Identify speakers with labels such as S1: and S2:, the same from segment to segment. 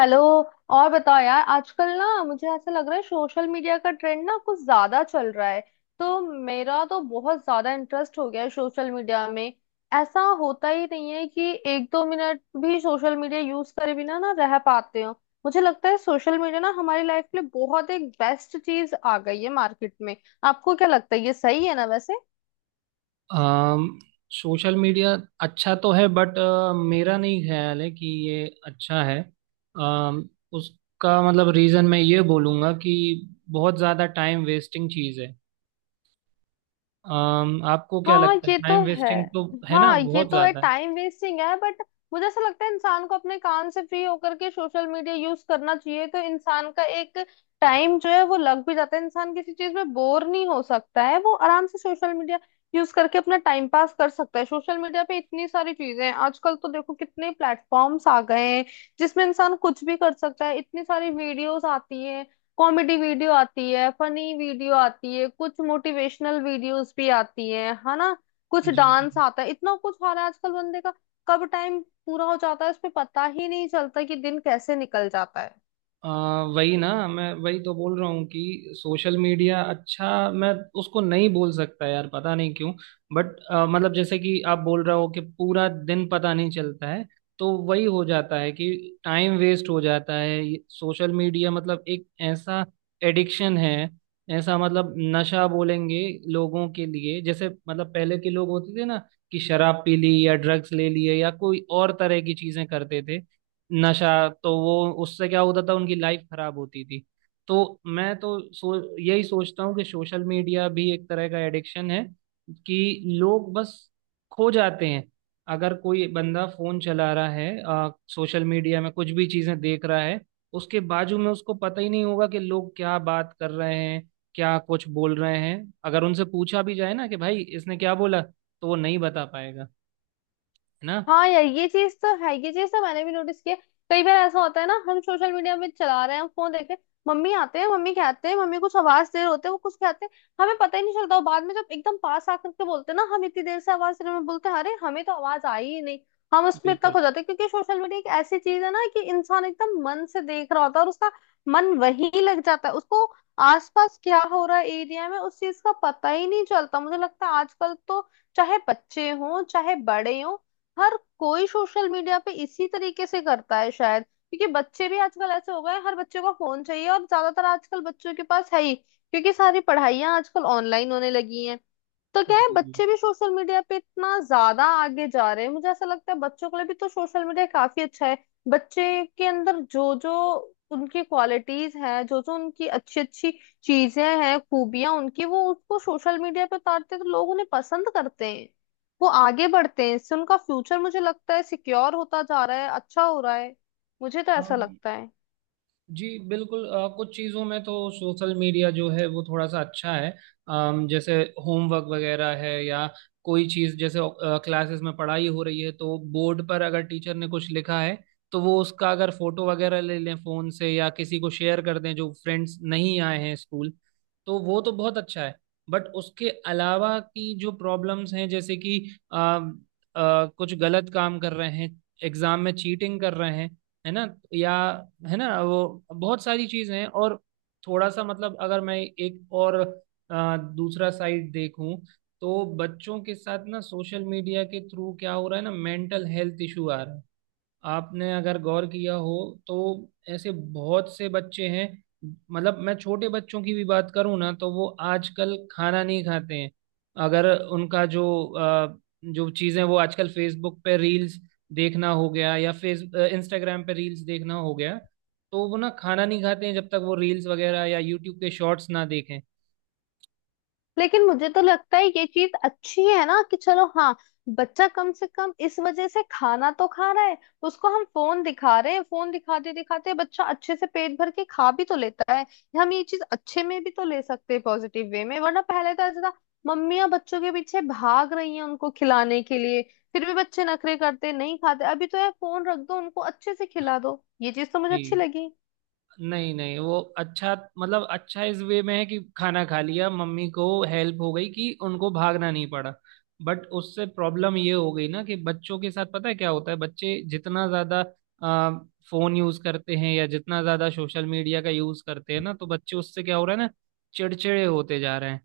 S1: Hello. और बताओ यार, आजकल ना मुझे ऐसा लग रहा है सोशल मीडिया का ट्रेंड ना कुछ ज्यादा चल रहा है। तो मेरा तो बहुत ज्यादा इंटरेस्ट हो गया है सोशल मीडिया में। ऐसा होता ही नहीं है कि एक दो मिनट भी सोशल मीडिया यूज करे बिना ना रह पाते हो। मुझे लगता है सोशल मीडिया ना हमारी लाइफ के लिए बहुत एक बेस्ट चीज आ गई है मार्केट में। आपको क्या लगता है, ये सही है ना वैसे?
S2: सोशल मीडिया अच्छा तो है बट मेरा नहीं ख्याल है कि ये अच्छा है। उसका मतलब रीज़न मैं ये बोलूँगा कि बहुत ज़्यादा टाइम वेस्टिंग चीज़ है। आपको क्या
S1: हाँ,
S2: लगता है,
S1: ये
S2: टाइम
S1: तो है।
S2: वेस्टिंग तो है ना,
S1: हाँ, ये
S2: बहुत
S1: तो है,
S2: ज़्यादा है।
S1: टाइम वेस्टिंग है। बट मुझे ऐसा लगता है इंसान को अपने काम से फ्री होकर के सोशल मीडिया यूज करना चाहिए, तो इंसान का एक टाइम जो है वो लग भी जाता है, इंसान किसी चीज में बोर नहीं हो सकता है, वो आराम से सोशल मीडिया यूज करके अपना टाइम पास कर सकता है। सोशल मीडिया पे इतनी सारी चीजें हैं आजकल, तो देखो कितने प्लेटफॉर्म्स आ गए हैं जिसमें इंसान कुछ भी कर सकता है। इतनी सारी वीडियोस आती हैं, कॉमेडी वीडियो आती है, फनी वीडियो आती है, कुछ मोटिवेशनल वीडियोस भी आती है ना, कुछ
S2: जी जी।
S1: डांस आता है, इतना कुछ आ रहा है आजकल। बंदे का कब टाइम पूरा हो जाता है उसमें पता ही नहीं चलता कि दिन कैसे निकल जाता है।
S2: वही ना, मैं वही तो बोल रहा हूँ कि सोशल मीडिया अच्छा मैं उसको नहीं बोल सकता यार, पता नहीं क्यों। बट मतलब जैसे कि आप बोल रहे हो कि पूरा दिन पता नहीं चलता है, तो वही हो जाता है कि टाइम वेस्ट हो जाता है। सोशल मीडिया मतलब एक ऐसा एडिक्शन है, ऐसा मतलब नशा बोलेंगे लोगों के लिए। जैसे मतलब पहले के लोग होते थे ना कि शराब पी ली या ड्रग्स ले लिए या कोई और तरह की चीजें करते थे, नशा। तो वो उससे क्या होता था, उनकी लाइफ खराब होती थी। तो मैं तो यही सोचता हूँ कि सोशल मीडिया भी एक तरह का एडिक्शन है कि लोग बस खो जाते हैं। अगर कोई बंदा फोन चला रहा है सोशल मीडिया में कुछ भी चीजें देख रहा है, उसके बाजू में उसको पता ही नहीं होगा कि लोग क्या बात कर रहे हैं, क्या कुछ बोल रहे हैं। अगर उनसे पूछा भी जाए ना कि भाई इसने क्या बोला, तो वो नहीं बता पाएगा, है ना।
S1: हाँ यार, ये चीज तो है, ये चीज तो मैंने भी नोटिस किया। कई बार ऐसा होता है ना, हम सोशल मीडिया में चला रहे हैं, हम फोन देख रहे हैं, मम्मी आते हैं, मम्मी कहते हैं, मम्मी कुछ आवाज दे रहे होते हैं, वो कुछ कहते हैं, हमें पता ही नहीं चलता। वो बाद में जब एकदम पास आकर के बोलते हैं ना हम इतनी देर से आवाज दे रहे हैं, हम बोलते हैं अरे हमें तो आवाज आई ही नहीं। हम उसमें इतना
S2: बिल्कुल।
S1: खो जाते हैं क्योंकि सोशल मीडिया एक ऐसी चीज है ना कि इंसान एकदम मन से देख रहा होता है और उसका मन वहीं लग जाता है। उसको आसपास क्या हो रहा है एरिया में उस चीज का पता ही नहीं चलता। मुझे लगता है आजकल तो, चाहे बच्चे हों चाहे बड़े हों, हर कोई सोशल मीडिया पे इसी तरीके से करता है शायद, क्योंकि बच्चे भी आजकल ऐसे हो गए हैं, हर बच्चे को फोन चाहिए और ज्यादातर आजकल बच्चों के पास है ही, क्योंकि सारी पढ़ाइयाँ आजकल ऑनलाइन होने लगी हैं। तो क्या है,
S2: जी
S1: बच्चे भी सोशल मीडिया पे इतना ज्यादा आगे जा रहे हैं। मुझे ऐसा लगता है बच्चों के लिए भी तो सोशल मीडिया काफी अच्छा है। बच्चे के अंदर जो जो उनकी क्वालिटीज हैं, जो जो उनकी अच्छी अच्छी चीजें हैं, खूबियां उनकी, वो उसको सोशल मीडिया पे उतारते हैं, तो लोग उन्हें पसंद करते हैं, वो आगे बढ़ते हैं। इससे उनका फ्यूचर मुझे लगता है सिक्योर होता जा रहा है, अच्छा हो रहा है। मुझे तो ऐसा लगता है।
S2: जी, बिल्कुल, कुछ चीज़ों में तो सोशल मीडिया जो है वो थोड़ा सा अच्छा है। जैसे होमवर्क वगैरह है, या कोई चीज़ जैसे क्लासेस में पढ़ाई हो रही है तो बोर्ड पर अगर टीचर ने कुछ लिखा है तो वो उसका अगर फोटो वगैरह ले लें फ़ोन से, या किसी को शेयर कर दें जो फ्रेंड्स नहीं आए हैं स्कूल, तो वो तो बहुत अच्छा है। बट उसके अलावा की जो प्रॉब्लम्स हैं, जैसे कि कुछ गलत काम कर रहे हैं, एग्ज़ाम में चीटिंग कर रहे हैं, है ना, या, है ना वो, बहुत सारी चीजें हैं। और थोड़ा सा मतलब, अगर मैं एक और दूसरा साइड देखूं, तो बच्चों के साथ ना सोशल मीडिया के थ्रू क्या हो रहा है ना, मेंटल हेल्थ इशू आ रहा है। आपने अगर गौर किया हो तो ऐसे बहुत से बच्चे हैं, मतलब मैं छोटे बच्चों की भी बात करूं ना तो वो आजकल खाना नहीं खाते हैं। अगर उनका जो अ, जो चीज़ें वो आजकल फेसबुक पे रील्स देखना हो गया या फेस इंस्टाग्राम पे रील्स देखना हो गया, तो वो ना खाना नहीं खाते हैं जब तक वो रील्स वगैरह या यूट्यूब के शॉर्ट्स ना देखें।
S1: लेकिन मुझे तो लगता है ये चीज अच्छी है ना, कि चलो हाँ, बच्चा कम से कम इस वजह से खाना तो खा रहा है। उसको हम फोन दिखा रहे हैं, फोन दिखाते दिखाते बच्चा अच्छे से पेट भर के खा भी तो लेता है। हम ये चीज अच्छे में भी तो ले सकते हैं, पॉजिटिव वे में, वरना पहले तो ऐसा था मम्मियां बच्चों के पीछे भाग रही हैं उनको खिलाने के लिए, फिर भी बच्चे नखरे करते नहीं खाते। अभी तो यार, फोन रख दो उनको अच्छे से खिला दो, ये चीज तो मुझे अच्छी
S2: जी।
S1: लगी।
S2: नहीं नहीं, वो अच्छा मतलब अच्छा इस वे में है कि खाना खा लिया, मम्मी को हेल्प हो गई कि उनको भागना नहीं पड़ा। बट उससे प्रॉब्लम ये हो गई ना कि बच्चों के साथ पता है क्या होता है, बच्चे जितना ज्यादा आ, फोन यूज करते हैं या जितना ज्यादा सोशल मीडिया का यूज करते हैं ना, तो बच्चे उससे क्या हो रहा है ना, चिड़चिड़े होते जा रहे हैं।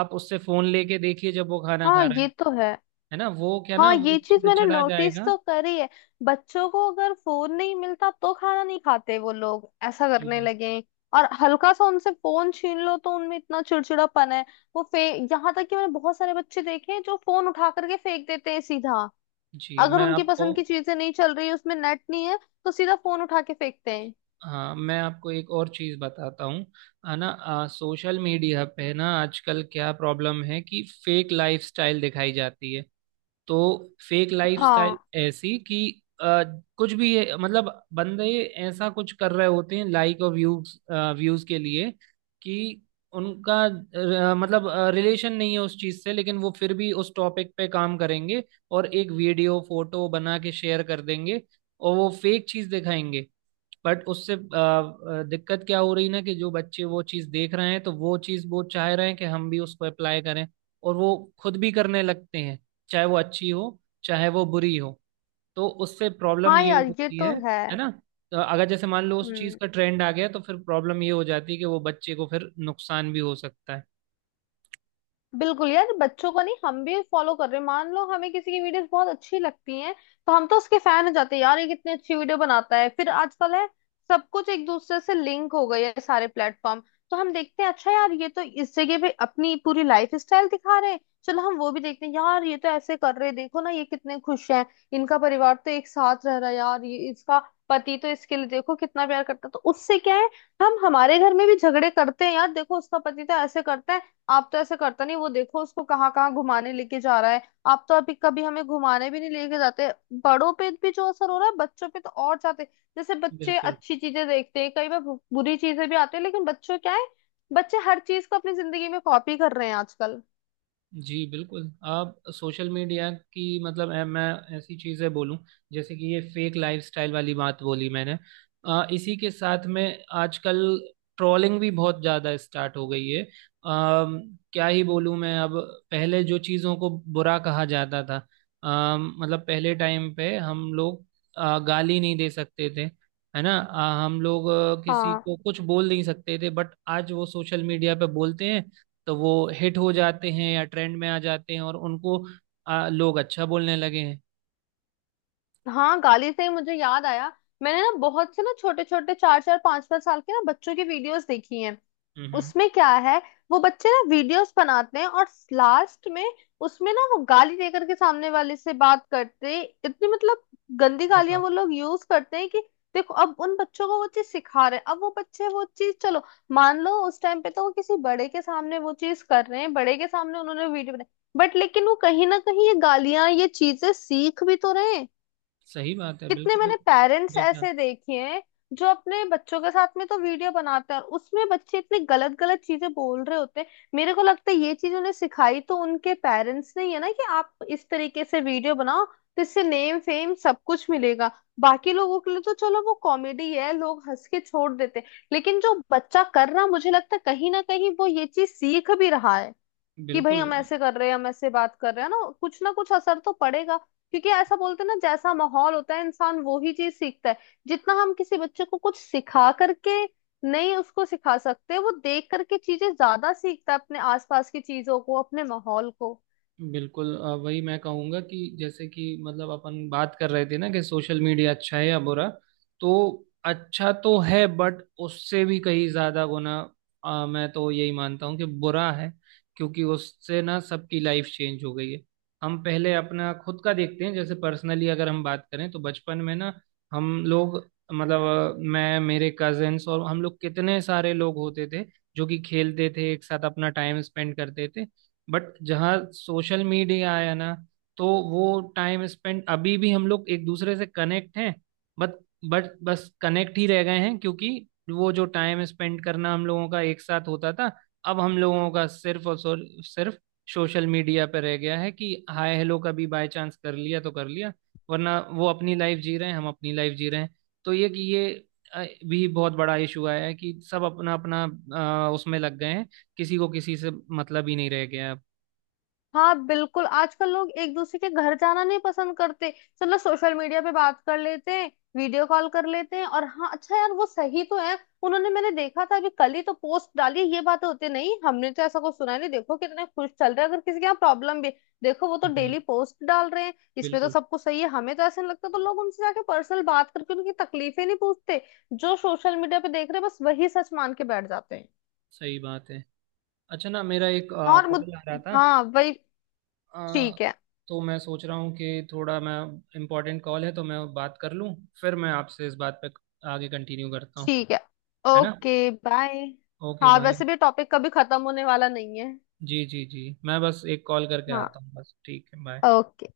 S2: आप उससे फोन लेके देखिए जब वो खाना
S1: हाँ
S2: खा रहे
S1: ये
S2: हैं,
S1: तो है।
S2: है ना, वो क्या ना,
S1: हाँ,
S2: वो
S1: ये चीज मैंने
S2: चिड़चिड़ा
S1: नोटिस
S2: जाएगा।
S1: तो करी है, बच्चों को अगर फोन नहीं मिलता तो खाना नहीं खाते, वो लोग ऐसा करने
S2: जी
S1: लगे हैं। और हल्का सा उनसे फोन छीन लो तो उनमें इतना चिड़चिड़ापन है। वो फे यहाँ तक कि मैंने बहुत सारे बच्चे देखे हैं जो फोन उठा करके फेंक देते हैं सीधा।
S2: जी।
S1: अगर
S2: मैं
S1: उनकी
S2: आपको
S1: पसंद की चीजें नहीं चल रही, उसमें नेट नहीं है, तो सीधा फोन उठा के फेंकते हैं।
S2: हाँ, मैं आपको एक और चीज बताता हूँ, है ना। सोशल मीडिया पे ना आजकल क्या प्रॉब्लम है कि फेक लाइफस्टाइल दिखाई जाती है। तो फेक
S1: हाँ।
S2: लाइफस्टाइल ऐसी कि आ, कुछ भी है, मतलब बंदे ऐसा कुछ कर रहे होते हैं लाइक और व्यूज व्यूज के लिए, कि उनका मतलब रिलेशन नहीं है उस चीज से, लेकिन वो फिर भी उस टॉपिक पे काम करेंगे, और एक वीडियो फोटो बना के शेयर कर देंगे, और वो फेक चीज दिखाएंगे। बट उससे दिक्कत क्या हो रही ना कि जो बच्चे वो चीज़ देख रहे हैं, तो वो चीज़ वो चाह रहे हैं कि हम भी उसको अप्लाई करें, और वो खुद भी करने लगते हैं, चाहे वो अच्छी हो चाहे वो बुरी हो, तो उससे प्रॉब्लम
S1: हाँ
S2: ये
S1: यार, ये
S2: होती है
S1: तो है।
S2: है ना। तो अगर जैसे मान लो उस चीज़
S1: हम्म,
S2: का ट्रेंड आ गया, तो फिर प्रॉब्लम ये हो जाती है कि वो बच्चे को फिर नुकसान भी हो सकता है।
S1: बिल्कुल यार, बच्चों को नहीं हम भी फॉलो कर रहे हैं। मान लो हमें किसी की वीडियोस बहुत अच्छी लगती हैं, तो हम तो उसके फैन हो जाते हैं, यार ये कितनी अच्छी वीडियो बनाता है। फिर आजकल है सब कुछ एक दूसरे से लिंक हो गए हैं सारे प्लेटफॉर्म। तो हम देखते हैं अच्छा यार, ये तो इस जगह पे अपनी पूरी लाइफ स्टाइल दिखा रहे हैं, चलो हम वो भी देखते हैं। यार ये तो ऐसे कर रहे हैं, देखो ना ये कितने खुश हैं, इनका परिवार तो एक साथ रह रहा है, यार ये इसका पति तो इसके लिए देखो कितना प्यार करता है। तो उससे क्या है, हम हमारे घर में भी झगड़े करते हैं, यार देखो उसका पति तो ऐसे करता है, आप तो ऐसे करता नहीं, वो देखो उसको कहाँ कहाँ घुमाने लेके जा रहा है, आप तो अभी कभी हमें घुमाने भी नहीं लेके जाते। बड़ों पे भी जो असर हो रहा है बच्चों पे तो और जाते। जैसे बच्चे
S2: बिल्कुल।
S1: अच्छी चीजें देखते हैं, कई बार बुरी चीजें भी आती है, लेकिन बच्चों क्या है, बच्चे हर चीज को अपनी जिंदगी में कॉपी कर रहे हैं आजकल।
S2: जी बिल्कुल। आप सोशल मीडिया की मतलब, मैं ऐसी चीज़ें बोलूं जैसे कि ये फेक लाइफस्टाइल वाली बात बोली मैंने, इसी के साथ में आजकल ट्रोलिंग भी बहुत ज़्यादा स्टार्ट हो गई है। क्या ही बोलूं मैं अब, पहले जो चीज़ों को बुरा कहा जाता था, मतलब पहले टाइम पे हम लोग गाली नहीं दे सकते थे, है ना, हम लोग किसी
S1: हाँ।
S2: को कुछ बोल नहीं सकते थे, बट आज वो सोशल मीडिया पे बोलते हैं तो वो हिट हो जाते हैं या ट्रेंड में आ जाते हैं, और उनको लोग अच्छा बोलने लगे हैं।
S1: हाँ, गाली से ही मुझे याद आया। मैंने ना बहुत से ना छोटे छोटे चार चार पांच पांच साल के ना बच्चों की वीडियोस देखी हैं।
S2: हम्म।
S1: उसमें क्या है, वो बच्चे ना वीडियोस बनाते हैं और लास्ट में उसमें ना वो गाली देकर के सामने वाले से बात करते हैं। इतनी मतलब गंदी गालियां
S2: बताओ।
S1: वो लोग यूज करते हैं कि देखो अब उन बच्चों को वो चीज सिखा रहे हैं। अब वो बच्चे वो चीज, चलो मान लो उस टाइम पे तो वो किसी बड़े के सामने वो चीज कर रहे हैं, बड़े के सामने उन्होंने वीडियो बनाई, बट लेकिन वो कहीं ना कहीं ये गालियां ये चीजें सीख भी तो रहे हैं।
S2: सही बात है।
S1: कितने
S2: बिल्कुल।
S1: मैंने पेरेंट्स
S2: बेशक।
S1: ऐसे देखे हैं जो अपने बच्चों के साथ में तो वीडियो बनाते हैं और उसमें बच्चे इतनी गलत गलत चीजें बोल रहे होते हैं। मेरे को लगता है ये चीज उन्हें सिखाई तो उनके पेरेंट्स ने ही है ना, कि आप इस तरीके से वीडियो बनाओ तो इससे नेम फेम सब कुछ मिलेगा। बाकी लोगों के लिए तो चलो वो कॉमेडी है, लोग हंस के छोड़ देते हैं। लेकिन जो बच्चा कर रहा मुझे लगता है कहीं ना कहीं वो ये चीज सीख भी रहा है, कि भाई
S2: बिल्कुल।
S1: हम ऐसे कर रहे हैं, हम ऐसे बात कर रहे हैं, ना कुछ असर तो पड़ेगा। क्योंकि ऐसा बोलते हैं ना जैसा माहौल होता है इंसान वो ही चीज सीखता है। जितना हम किसी बच्चे को कुछ सिखा करके नहीं उसको सिखा सकते, वो देख करके चीजें ज्यादा सीखता है अपने आसपास की चीजों को, अपने माहौल को।
S2: बिल्कुल वही मैं कहूंगा कि जैसे कि मतलब अपन बात कर रहे थे ना कि सोशल मीडिया अच्छा है या बुरा। तो अच्छा तो है, बट उससे भी कहीं ज्यादा गुना मैं तो यही मानता हूँ कि बुरा है। क्योंकि उससे ना सबकी लाइफ चेंज हो गई है। हम पहले अपना खुद का देखते हैं, जैसे पर्सनली अगर हम बात करें, तो बचपन में ना हम लोग, मतलब मैं, मेरे कजिन्स और हम लोग, कितने सारे लोग होते थे जो कि खेलते थे, एक साथ अपना टाइम स्पेंड करते थे। बट जहाँ सोशल मीडिया आया ना, तो वो टाइम स्पेंड, अभी भी हम लोग एक दूसरे से कनेक्ट हैं, बट बस कनेक्ट ही रह गए हैं। क्योंकि वो जो टाइम स्पेंड करना हम लोगों का एक साथ होता था, अब हम लोगों का सिर्फ और सिर्फ सोशल मीडिया पर रह गया है कि हाय हेलो कभी बाय चांस कर लिया तो कर लिया, वरना वो अपनी लाइफ जी रहे हैं, हम अपनी लाइफ जी रहे हैं। तो ये कि ये अ, भी बहुत बड़ा इशू आया है कि सब अपना अपना उसमें लग गए हैं, किसी को किसी से मतलब ही नहीं रह गया है अब।
S1: हाँ बिल्कुल, आजकल लोग एक दूसरे के घर जाना नहीं पसंद करते, चलो सोशल मीडिया पे बात कर लेते हैं, वीडियो कॉल कर लेते हैं। और हाँ, अच्छा यार, वो सही तो है। उन्होंने मैंने देखा था अभी कल ही तो पोस्ट डाली, ये बात होती नहीं हमने तो ऐसा कुछ सुना नहीं, देखो कितने खुश चल रहे हैं। अगर किसी के यहाँ प्रॉब्लम भी है, देखो वो तो
S2: हम्म,
S1: डेली पोस्ट डाल रहे हैं, इसमें तो
S2: बिल्कुल।
S1: सब कुछ सही है हमें तो ऐसे नहीं लगता, तो लोग उनसे जाके पर्सनल बात करके उनकी तकलीफें नहीं पूछते। जो सोशल मीडिया पे देख रहे हैं बस वही सच मान के बैठ जाते हैं।
S2: सही बात है। अच्छा, ना मेरा एक
S1: हाँ और मुझ
S2: कॉल आ रहा था,
S1: हाँ वही,
S2: अ,
S1: ठीक है,
S2: तो मैं सोच रहा हूँ कि थोड़ा मैं, इम्पोर्टेंट कॉल है तो मैं बात कर लूँ, फिर मैं आपसे इस बात पे आगे कंटिन्यू करता हूँ,
S1: ठीक है,
S2: है ना।
S1: Okay bye.
S2: ओके
S1: हाँ
S2: बाय।
S1: वैसे भी टॉपिक कभी खत्म होने वाला नहीं है।
S2: जी जी जी, मैं बस एक कॉल करके
S1: हाँ,
S2: आता हूँ, बस, ठीक है, बाय।
S1: ओके।